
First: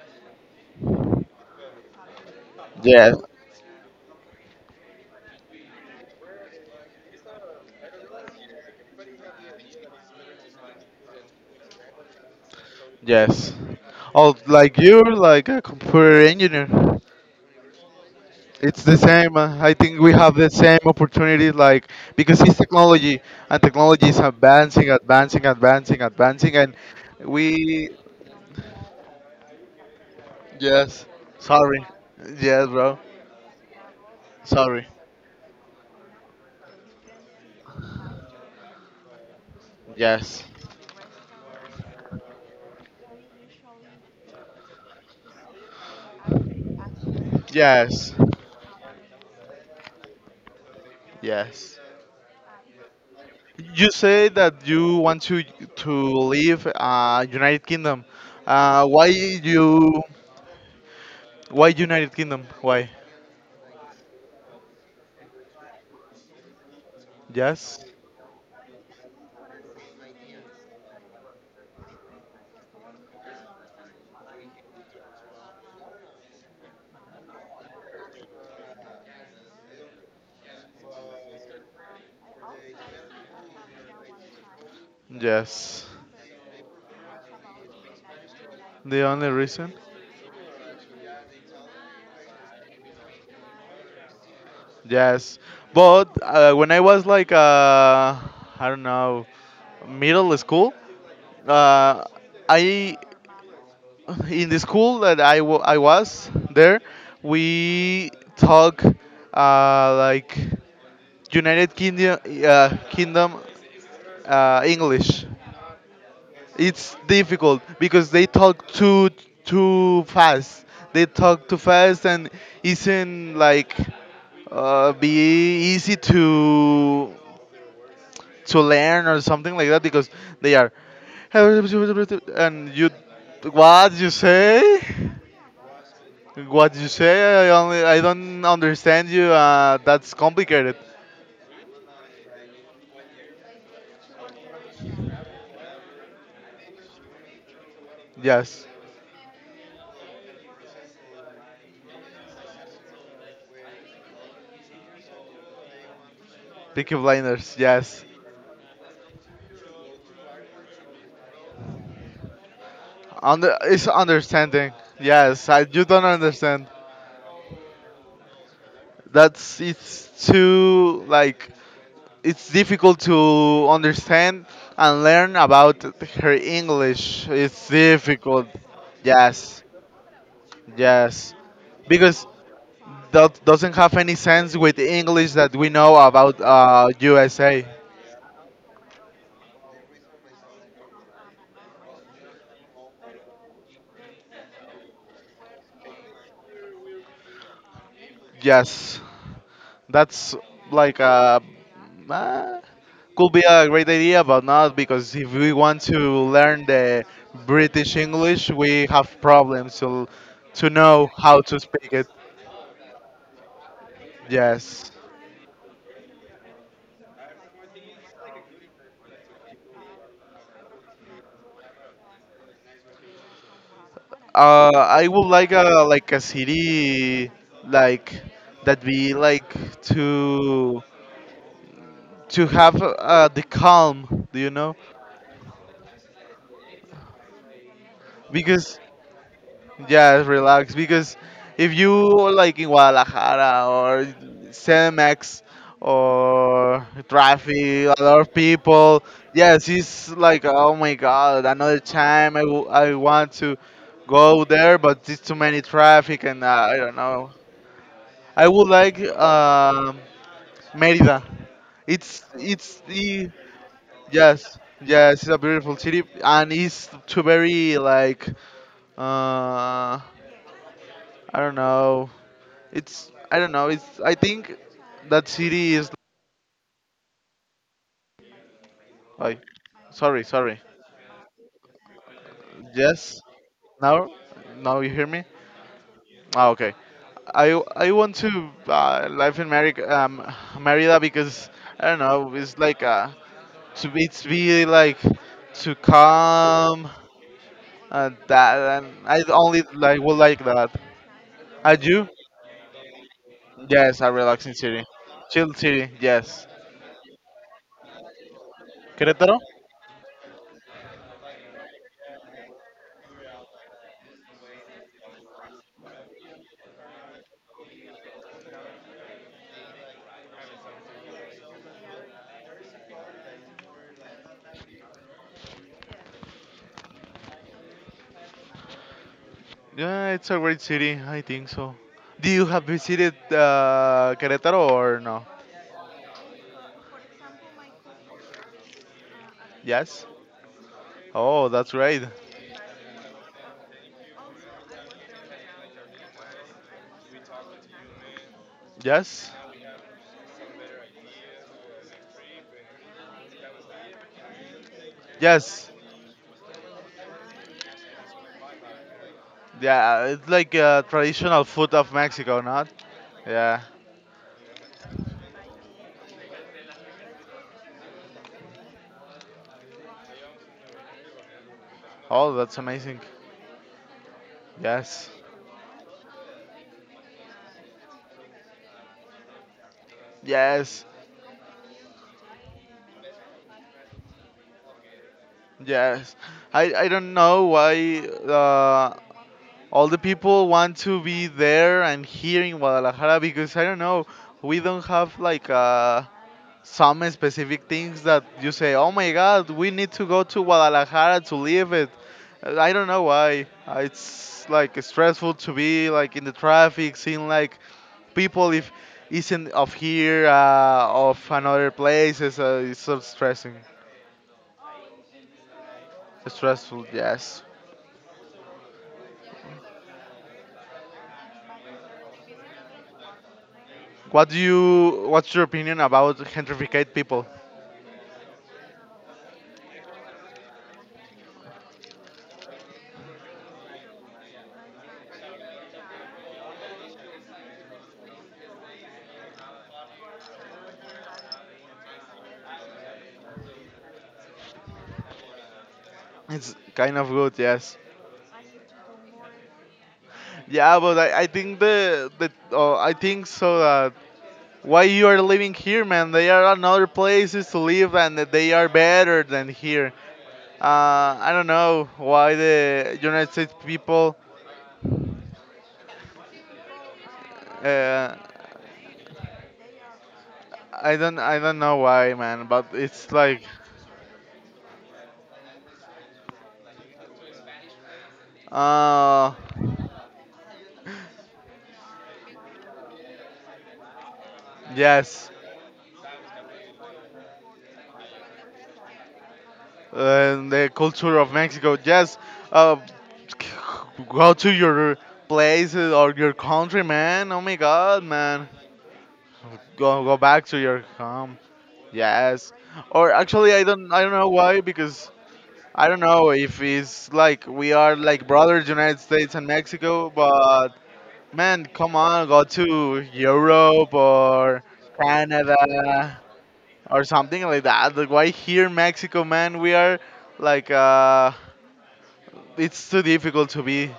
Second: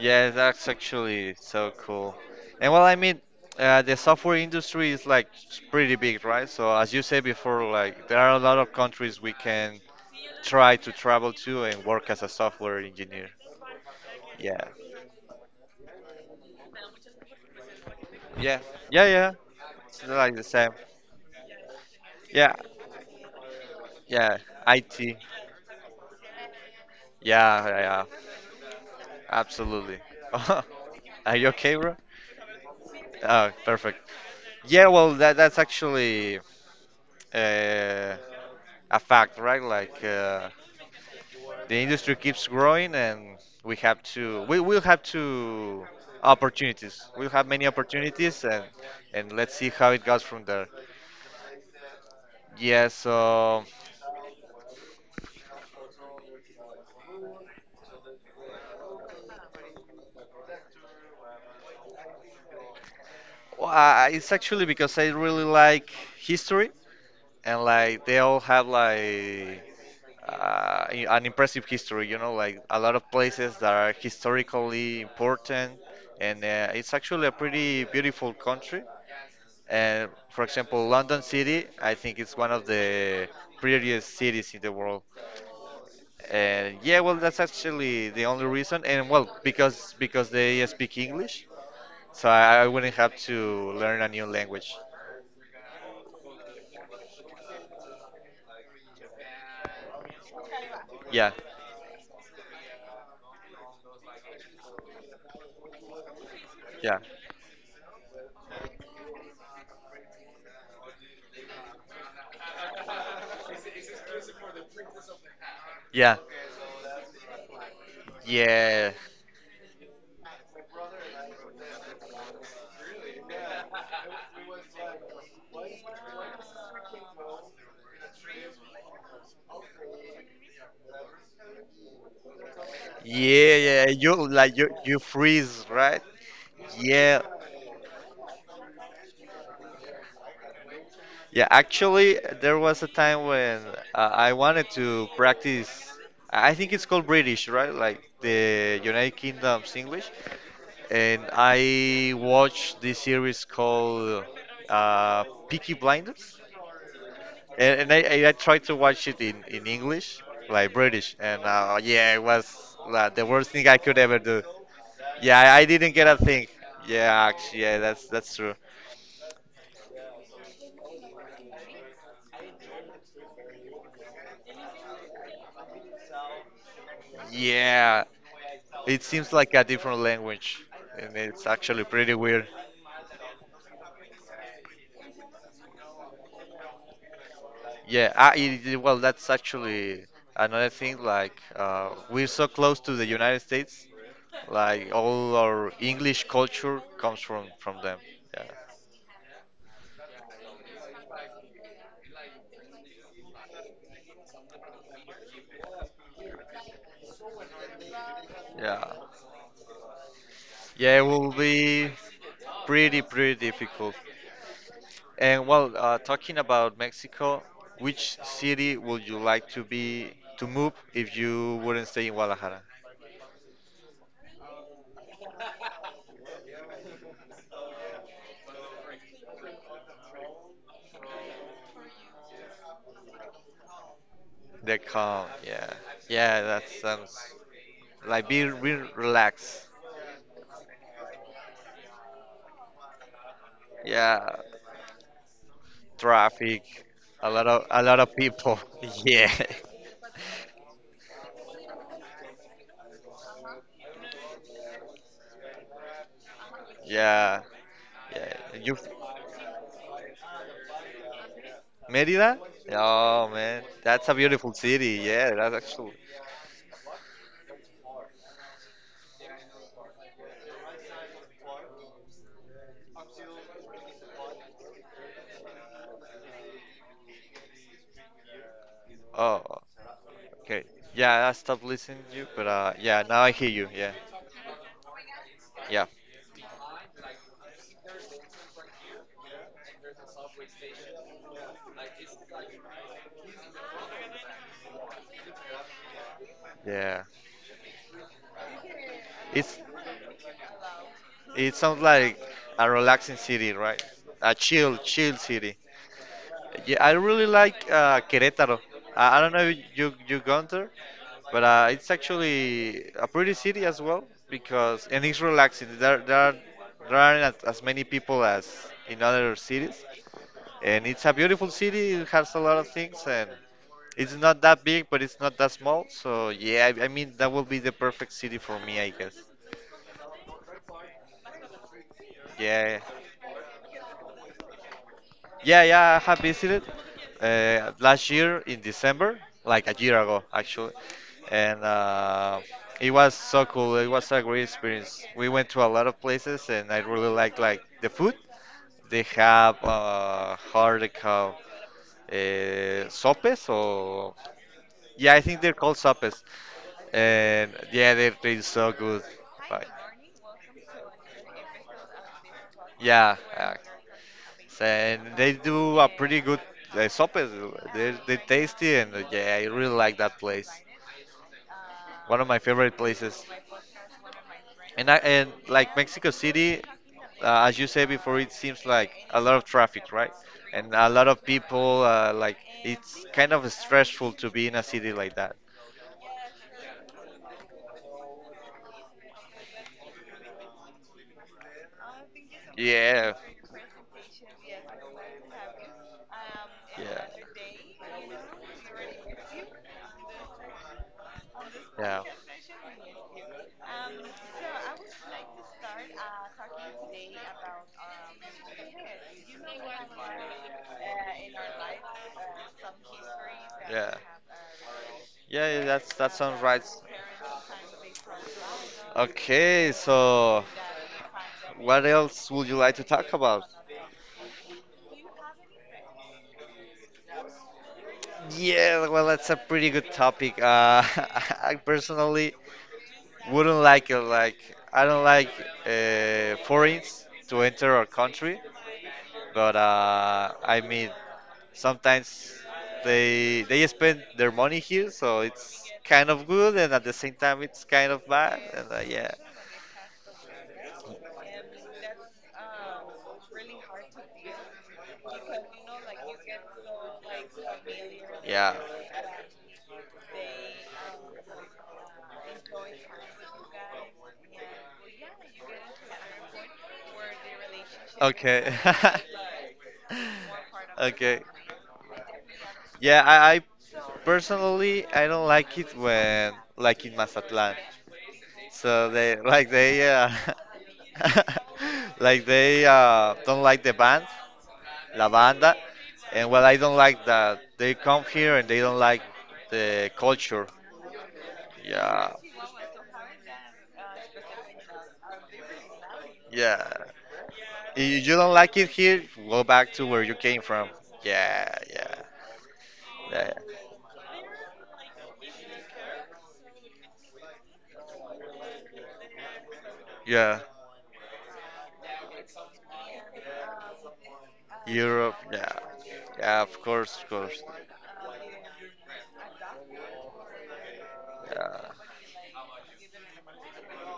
[SPEAKER 1] yeah, that's actually so cool. And well, I
[SPEAKER 2] Yes,
[SPEAKER 1] mean, the software industry is like pretty big, right? So as you said before, like there are a lot of countries we can try to travel to and work as a software engineer.
[SPEAKER 2] yes. Oh,
[SPEAKER 1] Yeah,
[SPEAKER 2] like you're like a computer engineer.
[SPEAKER 1] yeah,
[SPEAKER 2] It's the
[SPEAKER 1] yeah, yeah.
[SPEAKER 2] same. I think
[SPEAKER 1] It's
[SPEAKER 2] we have
[SPEAKER 1] like the
[SPEAKER 2] the
[SPEAKER 1] same.
[SPEAKER 2] same opportunities, like because
[SPEAKER 1] Yeah,
[SPEAKER 2] it's technology, and technology is
[SPEAKER 1] yeah,
[SPEAKER 2] advancing,
[SPEAKER 1] IT. Yeah,
[SPEAKER 2] advancing, advancing, advancing, and
[SPEAKER 1] yeah,
[SPEAKER 2] we.
[SPEAKER 1] yeah, absolutely.
[SPEAKER 2] Yes.
[SPEAKER 1] Are you okay,
[SPEAKER 2] Sorry.
[SPEAKER 1] bro?
[SPEAKER 2] Yes, bro.
[SPEAKER 1] Oh, perfect.
[SPEAKER 2] Sorry.
[SPEAKER 1] Yeah, well, that that's actually uh, a fact, right? Like
[SPEAKER 2] Yes.
[SPEAKER 1] the industry keeps growing, and we have to, we will have to opportunities. We'll have many
[SPEAKER 2] Yes.
[SPEAKER 1] opportunities, and let's see how it goes from there.
[SPEAKER 2] Yes.
[SPEAKER 1] Yeah, so
[SPEAKER 2] You say that you want to leave United Kingdom. Why you? Why United Kingdom? Why?
[SPEAKER 1] well, I- it's actually because I really like history. And
[SPEAKER 2] Yes.
[SPEAKER 1] like they all had like an impressive history. You know, like a lot of places that are historically important, and it's actually a pretty beautiful country. And for example, London City, I think it's one of the prettiest cities in the world.
[SPEAKER 2] Yes.
[SPEAKER 1] And yeah, well, that's actually the only reason.
[SPEAKER 2] The
[SPEAKER 1] And well,
[SPEAKER 2] only reason?
[SPEAKER 1] because they speak English, so I wouldn't have to learn a new language.
[SPEAKER 2] Yes. But when I was like I don't know, middle school,
[SPEAKER 1] Yeah,
[SPEAKER 2] uh, I in the school that I was there,
[SPEAKER 1] yeah,
[SPEAKER 2] we talk like United Kingdom, Kingdom English.
[SPEAKER 1] yeah,
[SPEAKER 2] It's difficult because they talk
[SPEAKER 1] yeah.
[SPEAKER 2] too fast. They talk too fast and isn't like be easy to learn or something like that because they are, and you
[SPEAKER 1] Yeah, yeah, yeah.
[SPEAKER 2] what you
[SPEAKER 1] You like
[SPEAKER 2] say.
[SPEAKER 1] you freeze, right?
[SPEAKER 2] What you
[SPEAKER 1] Yeah.
[SPEAKER 2] say, I don't understand you. That's complicated,
[SPEAKER 1] Yeah, actually, there was a time when I wanted to practice. I think it's called British, right? Like
[SPEAKER 2] yes.
[SPEAKER 1] the United Kingdom's English. And I watched this series called Peaky Blinders.
[SPEAKER 2] Peaky Blinders,
[SPEAKER 1] And
[SPEAKER 2] yes.
[SPEAKER 1] I tried to watch it in English, like British. And yeah, it was like, the worst
[SPEAKER 2] Under
[SPEAKER 1] thing I
[SPEAKER 2] it's
[SPEAKER 1] could ever do.
[SPEAKER 2] understanding.
[SPEAKER 1] Yeah,
[SPEAKER 2] Yes, I,
[SPEAKER 1] I
[SPEAKER 2] you
[SPEAKER 1] didn't
[SPEAKER 2] don't
[SPEAKER 1] get a thing.
[SPEAKER 2] understand.
[SPEAKER 1] Yeah, actually, yeah, that's true.
[SPEAKER 2] That's it's too like, it's difficult to understand and learn about her English. It's
[SPEAKER 1] Yeah,
[SPEAKER 2] difficult.
[SPEAKER 1] it seems like
[SPEAKER 2] Yes,
[SPEAKER 1] a different language, and
[SPEAKER 2] yes,
[SPEAKER 1] it's actually pretty
[SPEAKER 2] because
[SPEAKER 1] weird.
[SPEAKER 2] that doesn't have any sense with the English that we know about USA.
[SPEAKER 1] Yeah, it- it- well, that's actually another thing. Like, we're so close to the United States. Like, all our English culture comes from them. Yeah,
[SPEAKER 2] Yes. That's like a uh, nah. Could be a great idea, but not, because if we want to learn the British English, we
[SPEAKER 1] yeah,
[SPEAKER 2] have problems to
[SPEAKER 1] yeah. It
[SPEAKER 2] know
[SPEAKER 1] will
[SPEAKER 2] how to
[SPEAKER 1] be
[SPEAKER 2] speak it.
[SPEAKER 1] pretty difficult.
[SPEAKER 2] Yes.
[SPEAKER 1] And well, talking about Mexico, which city would you like to be to move if you wouldn't stay in Guadalajara?
[SPEAKER 2] I would like a city like that be like to to have the calm, do you know?
[SPEAKER 1] The calm, yeah, yeah, that sounds like be
[SPEAKER 2] Because
[SPEAKER 1] relaxed.
[SPEAKER 2] yeah, relax, because if you like in Guadalajara or
[SPEAKER 1] Yeah,
[SPEAKER 2] CMX
[SPEAKER 1] traffic,
[SPEAKER 2] or traffic,
[SPEAKER 1] a
[SPEAKER 2] a
[SPEAKER 1] lot of
[SPEAKER 2] lot of
[SPEAKER 1] people.
[SPEAKER 2] people.
[SPEAKER 1] Yeah,
[SPEAKER 2] Yes, it's like oh my god, another time I, I want to go there, but it's too many traffic, and I don't know.
[SPEAKER 1] yeah, yeah.
[SPEAKER 2] I would
[SPEAKER 1] You
[SPEAKER 2] like Merida. It's
[SPEAKER 1] Merida?
[SPEAKER 2] it's
[SPEAKER 1] Oh
[SPEAKER 2] the
[SPEAKER 1] man, that's a beautiful
[SPEAKER 2] yes
[SPEAKER 1] city.
[SPEAKER 2] yes it's
[SPEAKER 1] Yeah,
[SPEAKER 2] a
[SPEAKER 1] that's
[SPEAKER 2] beautiful
[SPEAKER 1] actually.
[SPEAKER 2] city, and it's too very like uh I don't know. It's, I don't know. It's I think that city is like,
[SPEAKER 1] Oh.
[SPEAKER 2] sorry, sorry.
[SPEAKER 1] Okay. Yeah, I stopped listening to you, but yeah,
[SPEAKER 2] Yes.
[SPEAKER 1] now I hear you. Yeah,
[SPEAKER 2] Now, now you hear me?
[SPEAKER 1] yeah,
[SPEAKER 2] Ah, okay. I want to live in Mari Merida because I don't know. It's like to be, it's be like to calm,
[SPEAKER 1] yeah.
[SPEAKER 2] and that, and I
[SPEAKER 1] It's
[SPEAKER 2] only like would like that.
[SPEAKER 1] it
[SPEAKER 2] Are
[SPEAKER 1] sounds
[SPEAKER 2] you?
[SPEAKER 1] like a relaxing city, right?
[SPEAKER 2] Yes, a
[SPEAKER 1] A
[SPEAKER 2] relaxing city,
[SPEAKER 1] chill
[SPEAKER 2] chill
[SPEAKER 1] city.
[SPEAKER 2] city. Yes.
[SPEAKER 1] Yeah, I really like Querétaro. I don't
[SPEAKER 2] Querétaro?
[SPEAKER 1] know if you gone there, but it's actually a pretty city as well because and it's relaxing. There there aren't as many people as in other cities. And it's a beautiful city. It has a lot of things, and it's not that big, but it's not that small. So yeah, I mean that will be the perfect city for me, I guess.
[SPEAKER 2] Yeah, it's a great city, I think so. Do you have
[SPEAKER 1] Yeah,
[SPEAKER 2] visited Querétaro or no?
[SPEAKER 1] yeah, yeah. I have visited last year in December, like a year
[SPEAKER 2] Yes.
[SPEAKER 1] ago actually,
[SPEAKER 2] Oh,
[SPEAKER 1] and
[SPEAKER 2] that's great.
[SPEAKER 1] it was so cool. It was a great experience. We went to a lot of places, and I really liked like the food. They
[SPEAKER 2] Yes.
[SPEAKER 1] have hard sopes or yeah, I think they're
[SPEAKER 2] Yes.
[SPEAKER 1] called sopes. And yeah, they are taste so good. Like,
[SPEAKER 2] Yeah, it's like traditional food of Mexico, not?
[SPEAKER 1] yeah, yeah.
[SPEAKER 2] Yeah.
[SPEAKER 1] So, and they do a pretty good sopas. They tasty and yeah, I really like that place. One of
[SPEAKER 2] Oh,
[SPEAKER 1] my
[SPEAKER 2] that's
[SPEAKER 1] favorite
[SPEAKER 2] amazing.
[SPEAKER 1] places. And
[SPEAKER 2] Yes.
[SPEAKER 1] like Mexico City, as you said before, it seems like a lot of traffic, right? And
[SPEAKER 2] Yes.
[SPEAKER 1] a lot of people. Like it's kind of stressful to be in a city like that.
[SPEAKER 2] Yes. I don't know why uh, all the people want to be there and here in
[SPEAKER 1] Yeah.
[SPEAKER 2] Guadalajara, because I don't know. We don't have like a
[SPEAKER 1] Yeah.
[SPEAKER 2] some specific things that you say, oh my god, we need to go to Guadalajara to live it.
[SPEAKER 1] Yeah.
[SPEAKER 2] I don't know why. It's like stressful to be like in the traffic, seeing like people if isn't of here, of another place. It's so stressing.
[SPEAKER 1] Yeah. Yeah, yeah, that sounds right.
[SPEAKER 2] Stressful, yes.
[SPEAKER 1] Okay, so what else would you like to talk about?
[SPEAKER 2] What do you? What's your opinion about gentrificate people?
[SPEAKER 1] Yeah, well, that's a pretty good topic. I personally wouldn't like it. Like, I don't like foreigners to enter our country, but I mean, sometimes they spend their money here, so it's kind of
[SPEAKER 2] It's
[SPEAKER 1] good, and at the
[SPEAKER 2] kind of
[SPEAKER 1] same
[SPEAKER 2] good,
[SPEAKER 1] time, it's
[SPEAKER 2] yes.
[SPEAKER 1] kind of bad. And yeah,
[SPEAKER 2] Yeah, but I think the I think so that why you are living here, man? There are another places to live, and they
[SPEAKER 1] yeah.
[SPEAKER 2] are better than here. I don't know why the United States people. Uh,
[SPEAKER 1] Okay.
[SPEAKER 2] I don't.
[SPEAKER 1] Okay.
[SPEAKER 2] I don't know why, man. But
[SPEAKER 1] Yeah,
[SPEAKER 2] it's
[SPEAKER 1] I
[SPEAKER 2] like.
[SPEAKER 1] personally I don't like it when like in Mazatlán. So they
[SPEAKER 2] Uh,
[SPEAKER 1] like they like they don't like the band. La
[SPEAKER 2] yes.
[SPEAKER 1] Banda, and well, I don't like that they come here and they don't like the culture.
[SPEAKER 2] The culture of Mexico.
[SPEAKER 1] Yeah,
[SPEAKER 2] Yes. Uh, Go to your place or your country,
[SPEAKER 1] yeah.
[SPEAKER 2] man. Oh my God,
[SPEAKER 1] If you don't
[SPEAKER 2] man.
[SPEAKER 1] like it here, go back to
[SPEAKER 2] Go
[SPEAKER 1] where you
[SPEAKER 2] go
[SPEAKER 1] came
[SPEAKER 2] back to
[SPEAKER 1] from.
[SPEAKER 2] your home.
[SPEAKER 1] Yeah, yeah,
[SPEAKER 2] Yes. Or
[SPEAKER 1] yeah,
[SPEAKER 2] actually, I don't. I don't know why, because I don't know if it's like we are like brothers, United States and Mexico.
[SPEAKER 1] yeah.
[SPEAKER 2] But man, come on, go to Europe or
[SPEAKER 1] Europe, yeah,
[SPEAKER 2] Canada
[SPEAKER 1] yeah. Of course,
[SPEAKER 2] or
[SPEAKER 1] of
[SPEAKER 2] something
[SPEAKER 1] course.
[SPEAKER 2] like that. Like why here, Mexico, man? We are like
[SPEAKER 1] Yeah,
[SPEAKER 2] it's too difficult to be.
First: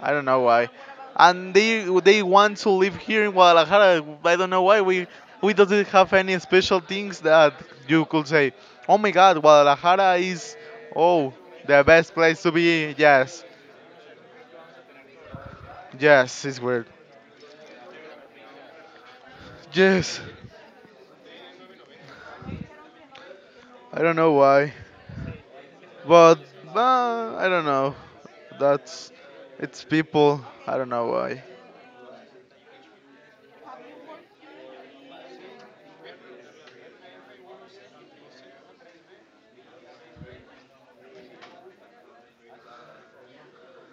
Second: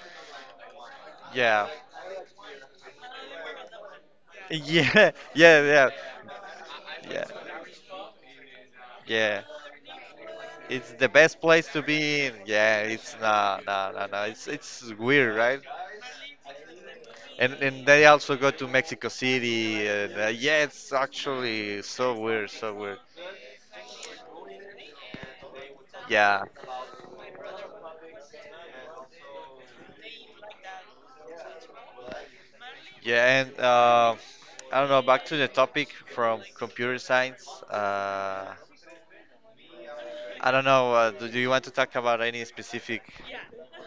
[SPEAKER 2] I don't know why. And
[SPEAKER 1] yeah,
[SPEAKER 2] they want to live here in Guadalajara. I don't know why we
[SPEAKER 1] yeah,
[SPEAKER 2] doesn't
[SPEAKER 1] yeah,
[SPEAKER 2] have any special things
[SPEAKER 1] yeah,
[SPEAKER 2] that you could say. Oh my God,
[SPEAKER 1] yeah.
[SPEAKER 2] Guadalajara is
[SPEAKER 1] It's the
[SPEAKER 2] oh
[SPEAKER 1] best place
[SPEAKER 2] the
[SPEAKER 1] to
[SPEAKER 2] best
[SPEAKER 1] be in.
[SPEAKER 2] place to
[SPEAKER 1] Yeah,
[SPEAKER 2] be.
[SPEAKER 1] it's
[SPEAKER 2] Yes,
[SPEAKER 1] no, no, no, no. It's weird, right?
[SPEAKER 2] yes, it's weird.
[SPEAKER 1] And they also go to Mexico City. And,
[SPEAKER 2] Yes,
[SPEAKER 1] yeah, it's actually so weird, so weird.
[SPEAKER 2] I don't know why, but
[SPEAKER 1] Yeah,
[SPEAKER 2] I don't know. That's it's people. I don't know why.
[SPEAKER 1] yeah, and I don't know. Back to the topic from computer science. I don't know. Do you want to talk about any specific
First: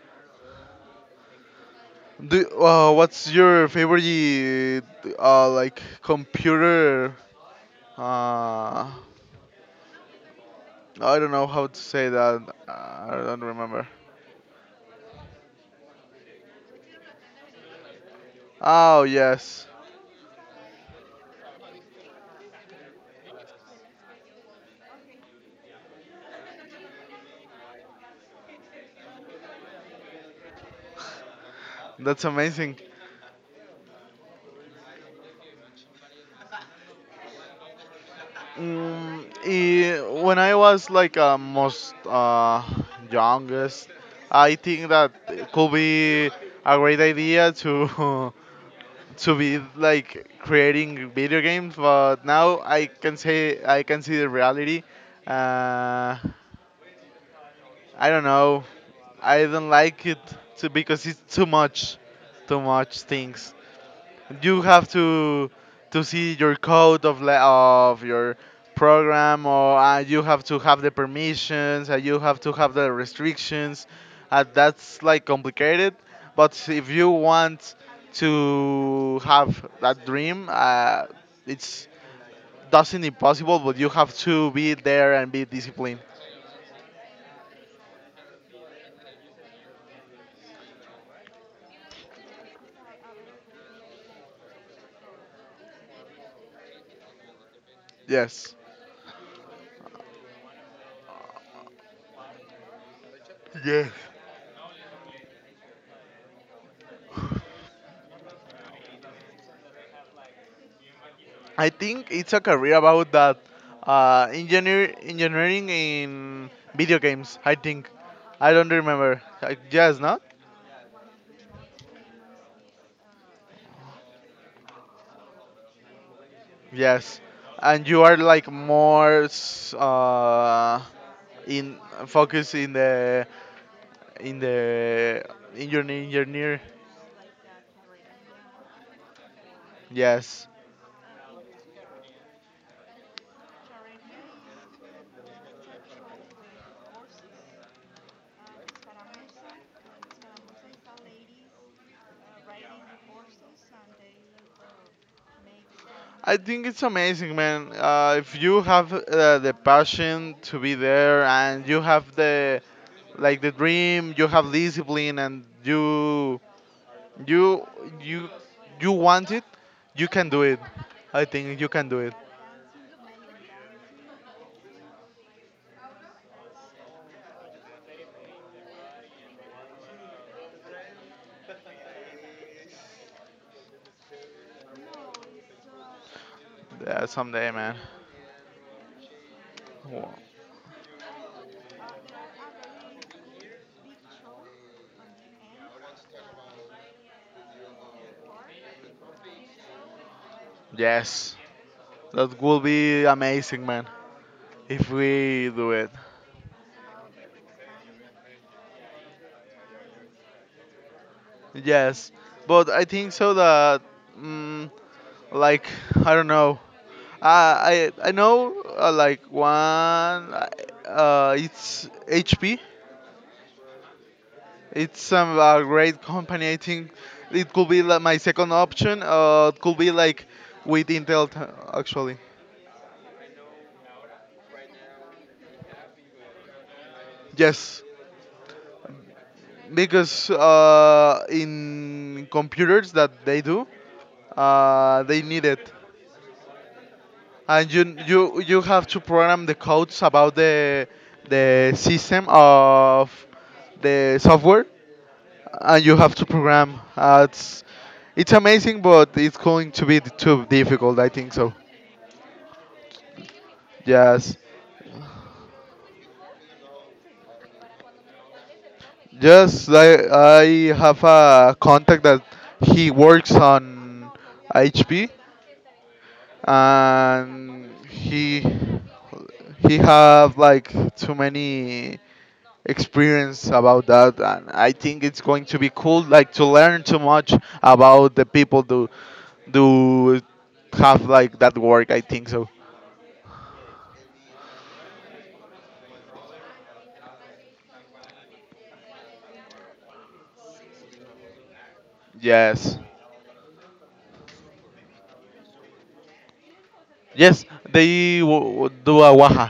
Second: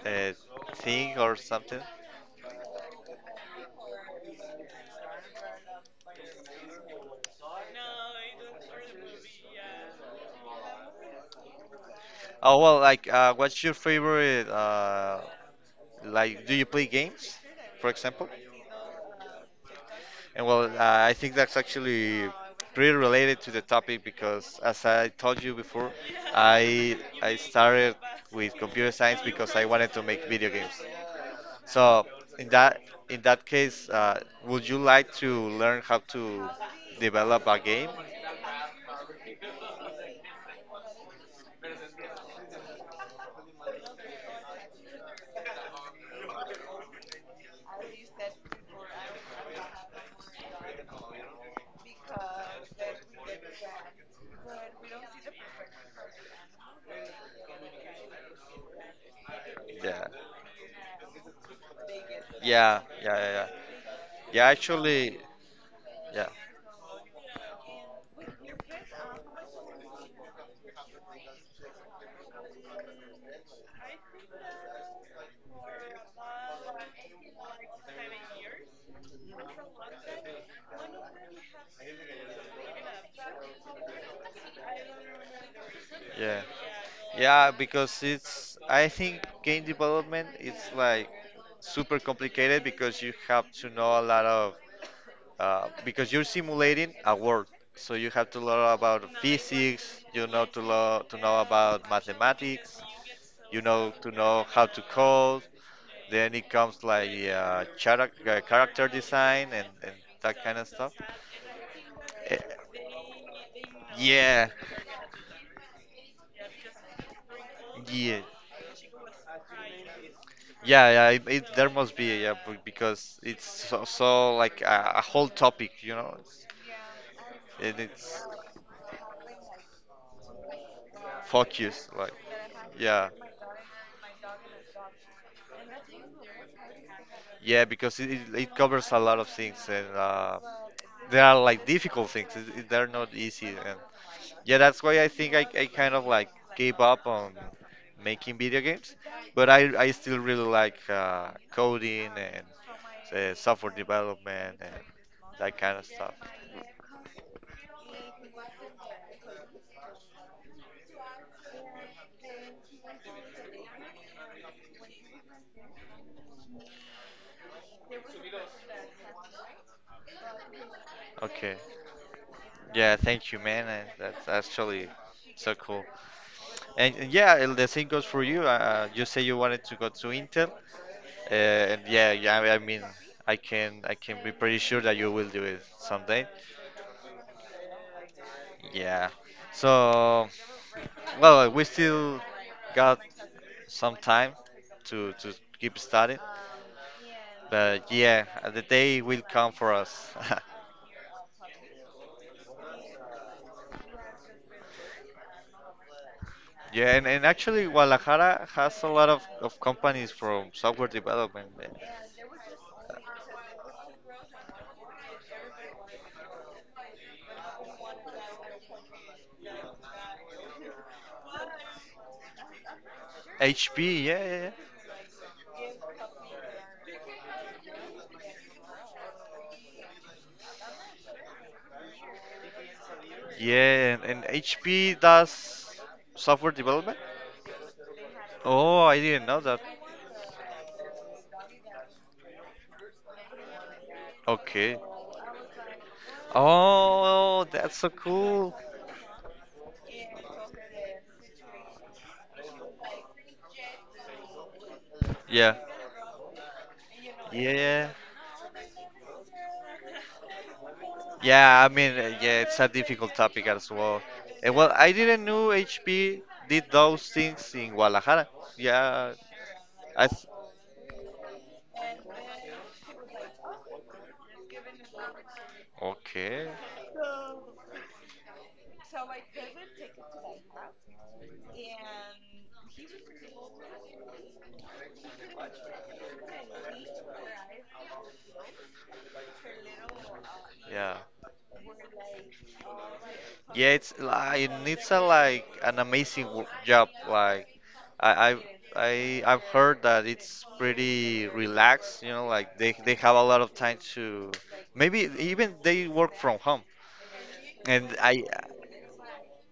[SPEAKER 1] uh, thing or something?
[SPEAKER 2] Do what's your favorite like computer. Uh, I don't know how to say that.
[SPEAKER 1] Oh well,
[SPEAKER 2] I
[SPEAKER 1] like
[SPEAKER 2] don't
[SPEAKER 1] what's your
[SPEAKER 2] remember.
[SPEAKER 1] favorite? Like, do you play games, for example?
[SPEAKER 2] Oh yes,
[SPEAKER 1] And well, I think that's actually pretty related to the topic because, as I told you before, I started with computer science because I wanted to make video games. So
[SPEAKER 2] that's
[SPEAKER 1] in
[SPEAKER 2] amazing.
[SPEAKER 1] that in that case, would you like to learn how to develop a game?
[SPEAKER 2] Mm, eh, when I was like most youngest, I think that it could be a great idea to to be like creating video games. But now I can say I can see the reality. Uh, I don't know. I don't like
[SPEAKER 1] Yeah.
[SPEAKER 2] it to, because it's too
[SPEAKER 1] Yeah,
[SPEAKER 2] much
[SPEAKER 1] yeah, yeah, yeah.
[SPEAKER 2] things.
[SPEAKER 1] Yeah,
[SPEAKER 2] You have
[SPEAKER 1] actually,
[SPEAKER 2] to
[SPEAKER 1] yeah,
[SPEAKER 2] see your code of of your program or you have to have the permissions and you have to have the restrictions, that's like complicated, but if you want to have that dream, it's doesn't impossible, but you have to be there and be disciplined.
[SPEAKER 1] yeah, yeah. Because I think game development it's like super complicated because you have to know a lot of, because you're simulating a world, so you have to
[SPEAKER 2] Yes.
[SPEAKER 1] learn about physics. You know to lo to know about mathematics. You
[SPEAKER 2] Yes,
[SPEAKER 1] know to know how to code. Then it comes like character design and that kind of stuff.
[SPEAKER 2] I think it's
[SPEAKER 1] Eh,
[SPEAKER 2] a career about that,
[SPEAKER 1] yeah,
[SPEAKER 2] engineering in video games. I think
[SPEAKER 1] yeah,
[SPEAKER 2] I don't remember. I, yes, not
[SPEAKER 1] yeah, yeah. There must be yeah because it's so, so like a whole topic, you know,
[SPEAKER 2] yes.
[SPEAKER 1] and
[SPEAKER 2] And you are
[SPEAKER 1] it's
[SPEAKER 2] like more in
[SPEAKER 1] focused like
[SPEAKER 2] focus
[SPEAKER 1] yeah.
[SPEAKER 2] in the engineer.
[SPEAKER 1] Yeah, because it covers a lot of things, and
[SPEAKER 2] Yes,
[SPEAKER 1] they are like difficult things. They're not easy, and yeah, that's why I think I kind of like gave up on making video games. But I still really like coding and software development and that kind of stuff.
[SPEAKER 2] I think it's amazing, man. If you have the passion to be there and you have the like the dream, you have discipline, and You you you want it, you can do it. I
[SPEAKER 1] Okay.
[SPEAKER 2] think you can do it.
[SPEAKER 1] Yeah, thank you, man. And That's actually so cool. And yeah, and the same goes for you. You say you wanted to go to Intel. Uh, and yeah, yeah. I mean, I can be pretty sure that you will do it someday.
[SPEAKER 2] Yeah, someday, man.
[SPEAKER 1] Yeah.
[SPEAKER 2] Wo-
[SPEAKER 1] So, well, we still got some time to keep studying, but yeah, the day will come for us.
[SPEAKER 2] Yes, that will be amazing, man. If we do it,
[SPEAKER 1] Yeah, and actually, Guadalajara has a lot of companies from software development.
[SPEAKER 2] yes. But I think so that, mm, like I don't know. I know like one. It's HP.
[SPEAKER 1] HP, yeah, yeah, yeah.
[SPEAKER 2] It's a great company. I think it could be like my second option. It could be like with Intel, t- actually.
[SPEAKER 1] Yeah, and HP does software development.
[SPEAKER 2] Yes,
[SPEAKER 1] Oh, I didn't know that.
[SPEAKER 2] because in computers that they do,
[SPEAKER 1] Okay.
[SPEAKER 2] they need it,
[SPEAKER 1] Oh,
[SPEAKER 2] and
[SPEAKER 1] that's so
[SPEAKER 2] you you
[SPEAKER 1] cool.
[SPEAKER 2] you have to program the codes about the system of the software,
[SPEAKER 1] Yeah.
[SPEAKER 2] and you have to program.
[SPEAKER 1] Yeah.
[SPEAKER 2] It's amazing, but it's going to be too difficult. I think so.
[SPEAKER 1] Yeah, I mean, yeah, it's a difficult topic as well.
[SPEAKER 2] Yes.
[SPEAKER 1] And well, I didn't know HP did those things in Guadalajara. Yeah.
[SPEAKER 2] Yes,
[SPEAKER 1] I th-
[SPEAKER 2] I have a contact that he works on HP,
[SPEAKER 1] okay.
[SPEAKER 2] and he have like too many experience about that, and I think it's going to be cool like to learn too much about the people do do
[SPEAKER 1] Yeah.
[SPEAKER 2] have like that work, I think so.
[SPEAKER 1] Yeah, it's like it needs a like an amazing job. Like I I I've heard that it's pretty relaxed. You know, like they
[SPEAKER 2] Yes.
[SPEAKER 1] they have a lot of time to maybe even they work from home.
[SPEAKER 2] Yes,
[SPEAKER 1] And
[SPEAKER 2] they
[SPEAKER 1] I
[SPEAKER 2] w- do a waha.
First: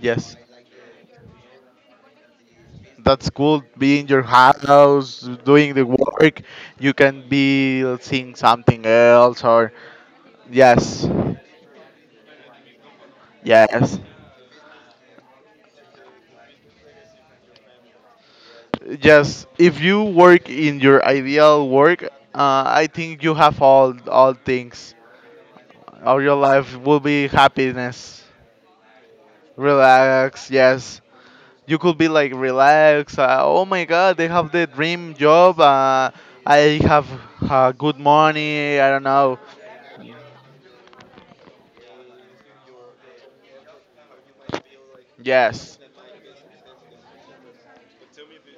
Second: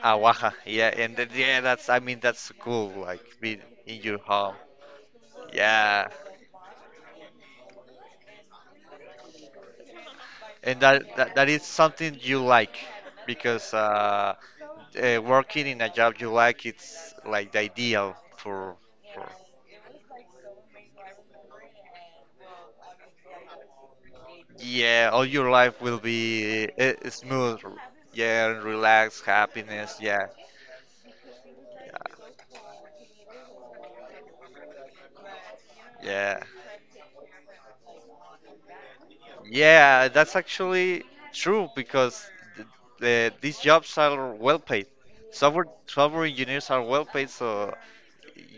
[SPEAKER 2] Yes.
[SPEAKER 1] Awaja, yeah, and then, yeah, that's I mean that's cool.
[SPEAKER 2] That
[SPEAKER 1] Like being
[SPEAKER 2] school be
[SPEAKER 1] in
[SPEAKER 2] in
[SPEAKER 1] your
[SPEAKER 2] your
[SPEAKER 1] home,
[SPEAKER 2] house doing the
[SPEAKER 1] yeah,
[SPEAKER 2] work, you can be seeing something else or
[SPEAKER 1] and
[SPEAKER 2] yes
[SPEAKER 1] that is something you like because
[SPEAKER 2] yes
[SPEAKER 1] working in a job you like it's like the ideal for.
[SPEAKER 2] yes. If you work in your ideal work, I think you have all things.
[SPEAKER 1] Yeah, all your life will
[SPEAKER 2] All your
[SPEAKER 1] be
[SPEAKER 2] life will be
[SPEAKER 1] smooth.
[SPEAKER 2] happiness,
[SPEAKER 1] Yeah, and relaxed, happiness. Yeah,
[SPEAKER 2] relax. Yes, you could be like relax, oh my god, they have the dream job,
[SPEAKER 1] yeah,
[SPEAKER 2] I have good money, I don't know.
[SPEAKER 1] yeah. That's actually true because th- the, these jobs are well paid.
[SPEAKER 2] Yes.
[SPEAKER 1] Software engineers are well paid, so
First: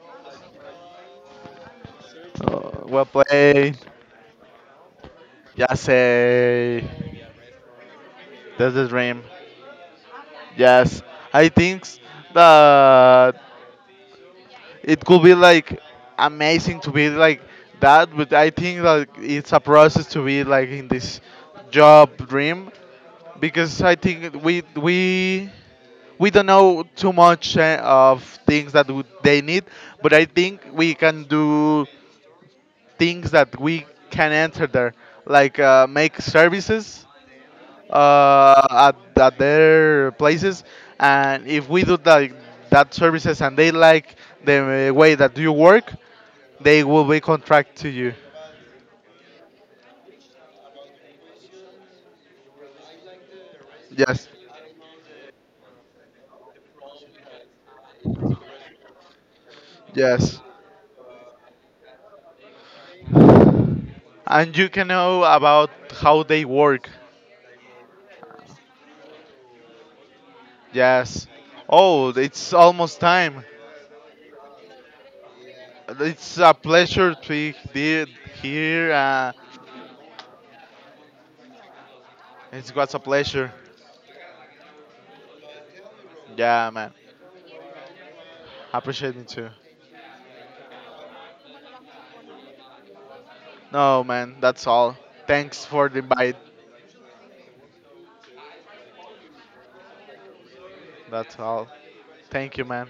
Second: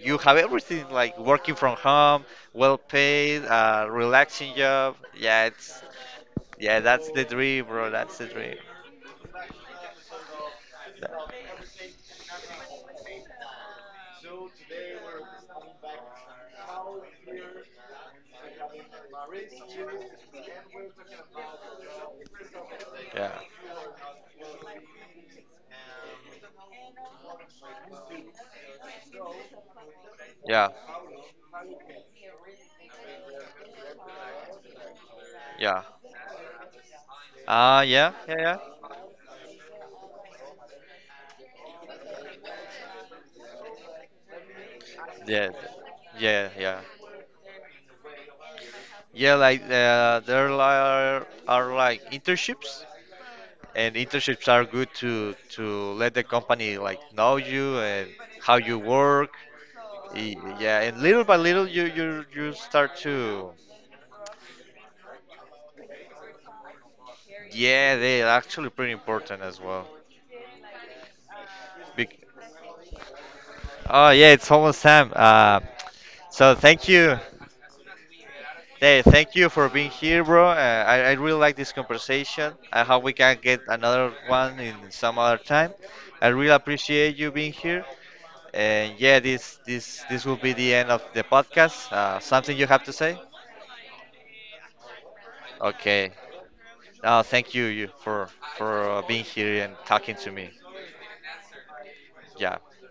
[SPEAKER 1] you have everything like working from home, well
[SPEAKER 2] Well
[SPEAKER 1] paid,
[SPEAKER 2] played.
[SPEAKER 1] relaxing job. Yeah, it's
[SPEAKER 2] Yes,
[SPEAKER 1] yeah,
[SPEAKER 2] eh.
[SPEAKER 1] that's the dream, bro. That's the dream.
[SPEAKER 2] That's the dream. Yes, I think s- that it could be like amazing to be like that, but I think that it's a process to be like in this job dream,
[SPEAKER 1] Yeah.
[SPEAKER 2] because I think we don't know too much, of things that would- they need, but I think
[SPEAKER 1] Yeah.
[SPEAKER 2] we can do things that we can enter there, like
[SPEAKER 1] Yeah.
[SPEAKER 2] make services,
[SPEAKER 1] Ah, yeah. Yeah, yeah.
[SPEAKER 2] uh, at their places, and if we do that, that services, and they like the way that
[SPEAKER 1] Yeah.
[SPEAKER 2] you work,
[SPEAKER 1] Yeah, yeah.
[SPEAKER 2] they will be contract to you.
[SPEAKER 1] Yeah, like there are like internships. And
[SPEAKER 2] Yes.
[SPEAKER 1] internships are good to let the company like know you and how you work.
[SPEAKER 2] Yes,
[SPEAKER 1] Yeah, and little by little you start to
[SPEAKER 2] and you can know about how they work.
[SPEAKER 1] yeah. They're actually pretty important as well.
[SPEAKER 2] Yes. Oh,
[SPEAKER 1] Bec-
[SPEAKER 2] it's almost time.
[SPEAKER 1] oh yeah, it's almost time.
[SPEAKER 2] It's
[SPEAKER 1] So
[SPEAKER 2] a
[SPEAKER 1] thank
[SPEAKER 2] pleasure
[SPEAKER 1] you.
[SPEAKER 2] to be the- here,
[SPEAKER 1] Hey, thank you for being here, bro. I really like this conversation.
[SPEAKER 2] it
[SPEAKER 1] I
[SPEAKER 2] was a
[SPEAKER 1] hope we can
[SPEAKER 2] pleasure.
[SPEAKER 1] get another one in some other time. I really
[SPEAKER 2] Yeah, man.
[SPEAKER 1] appreciate you being here.
[SPEAKER 2] I
[SPEAKER 1] And
[SPEAKER 2] appreciate
[SPEAKER 1] yeah,
[SPEAKER 2] me too.
[SPEAKER 1] this will be the end of the podcast. Something you have to say?
[SPEAKER 2] No, man, that's all. Thanks for the
[SPEAKER 1] Okay.
[SPEAKER 2] invite.
[SPEAKER 1] Thank you, you for being here and talking to me.
[SPEAKER 2] That's all.
[SPEAKER 1] Yeah.
[SPEAKER 2] Thank you, man.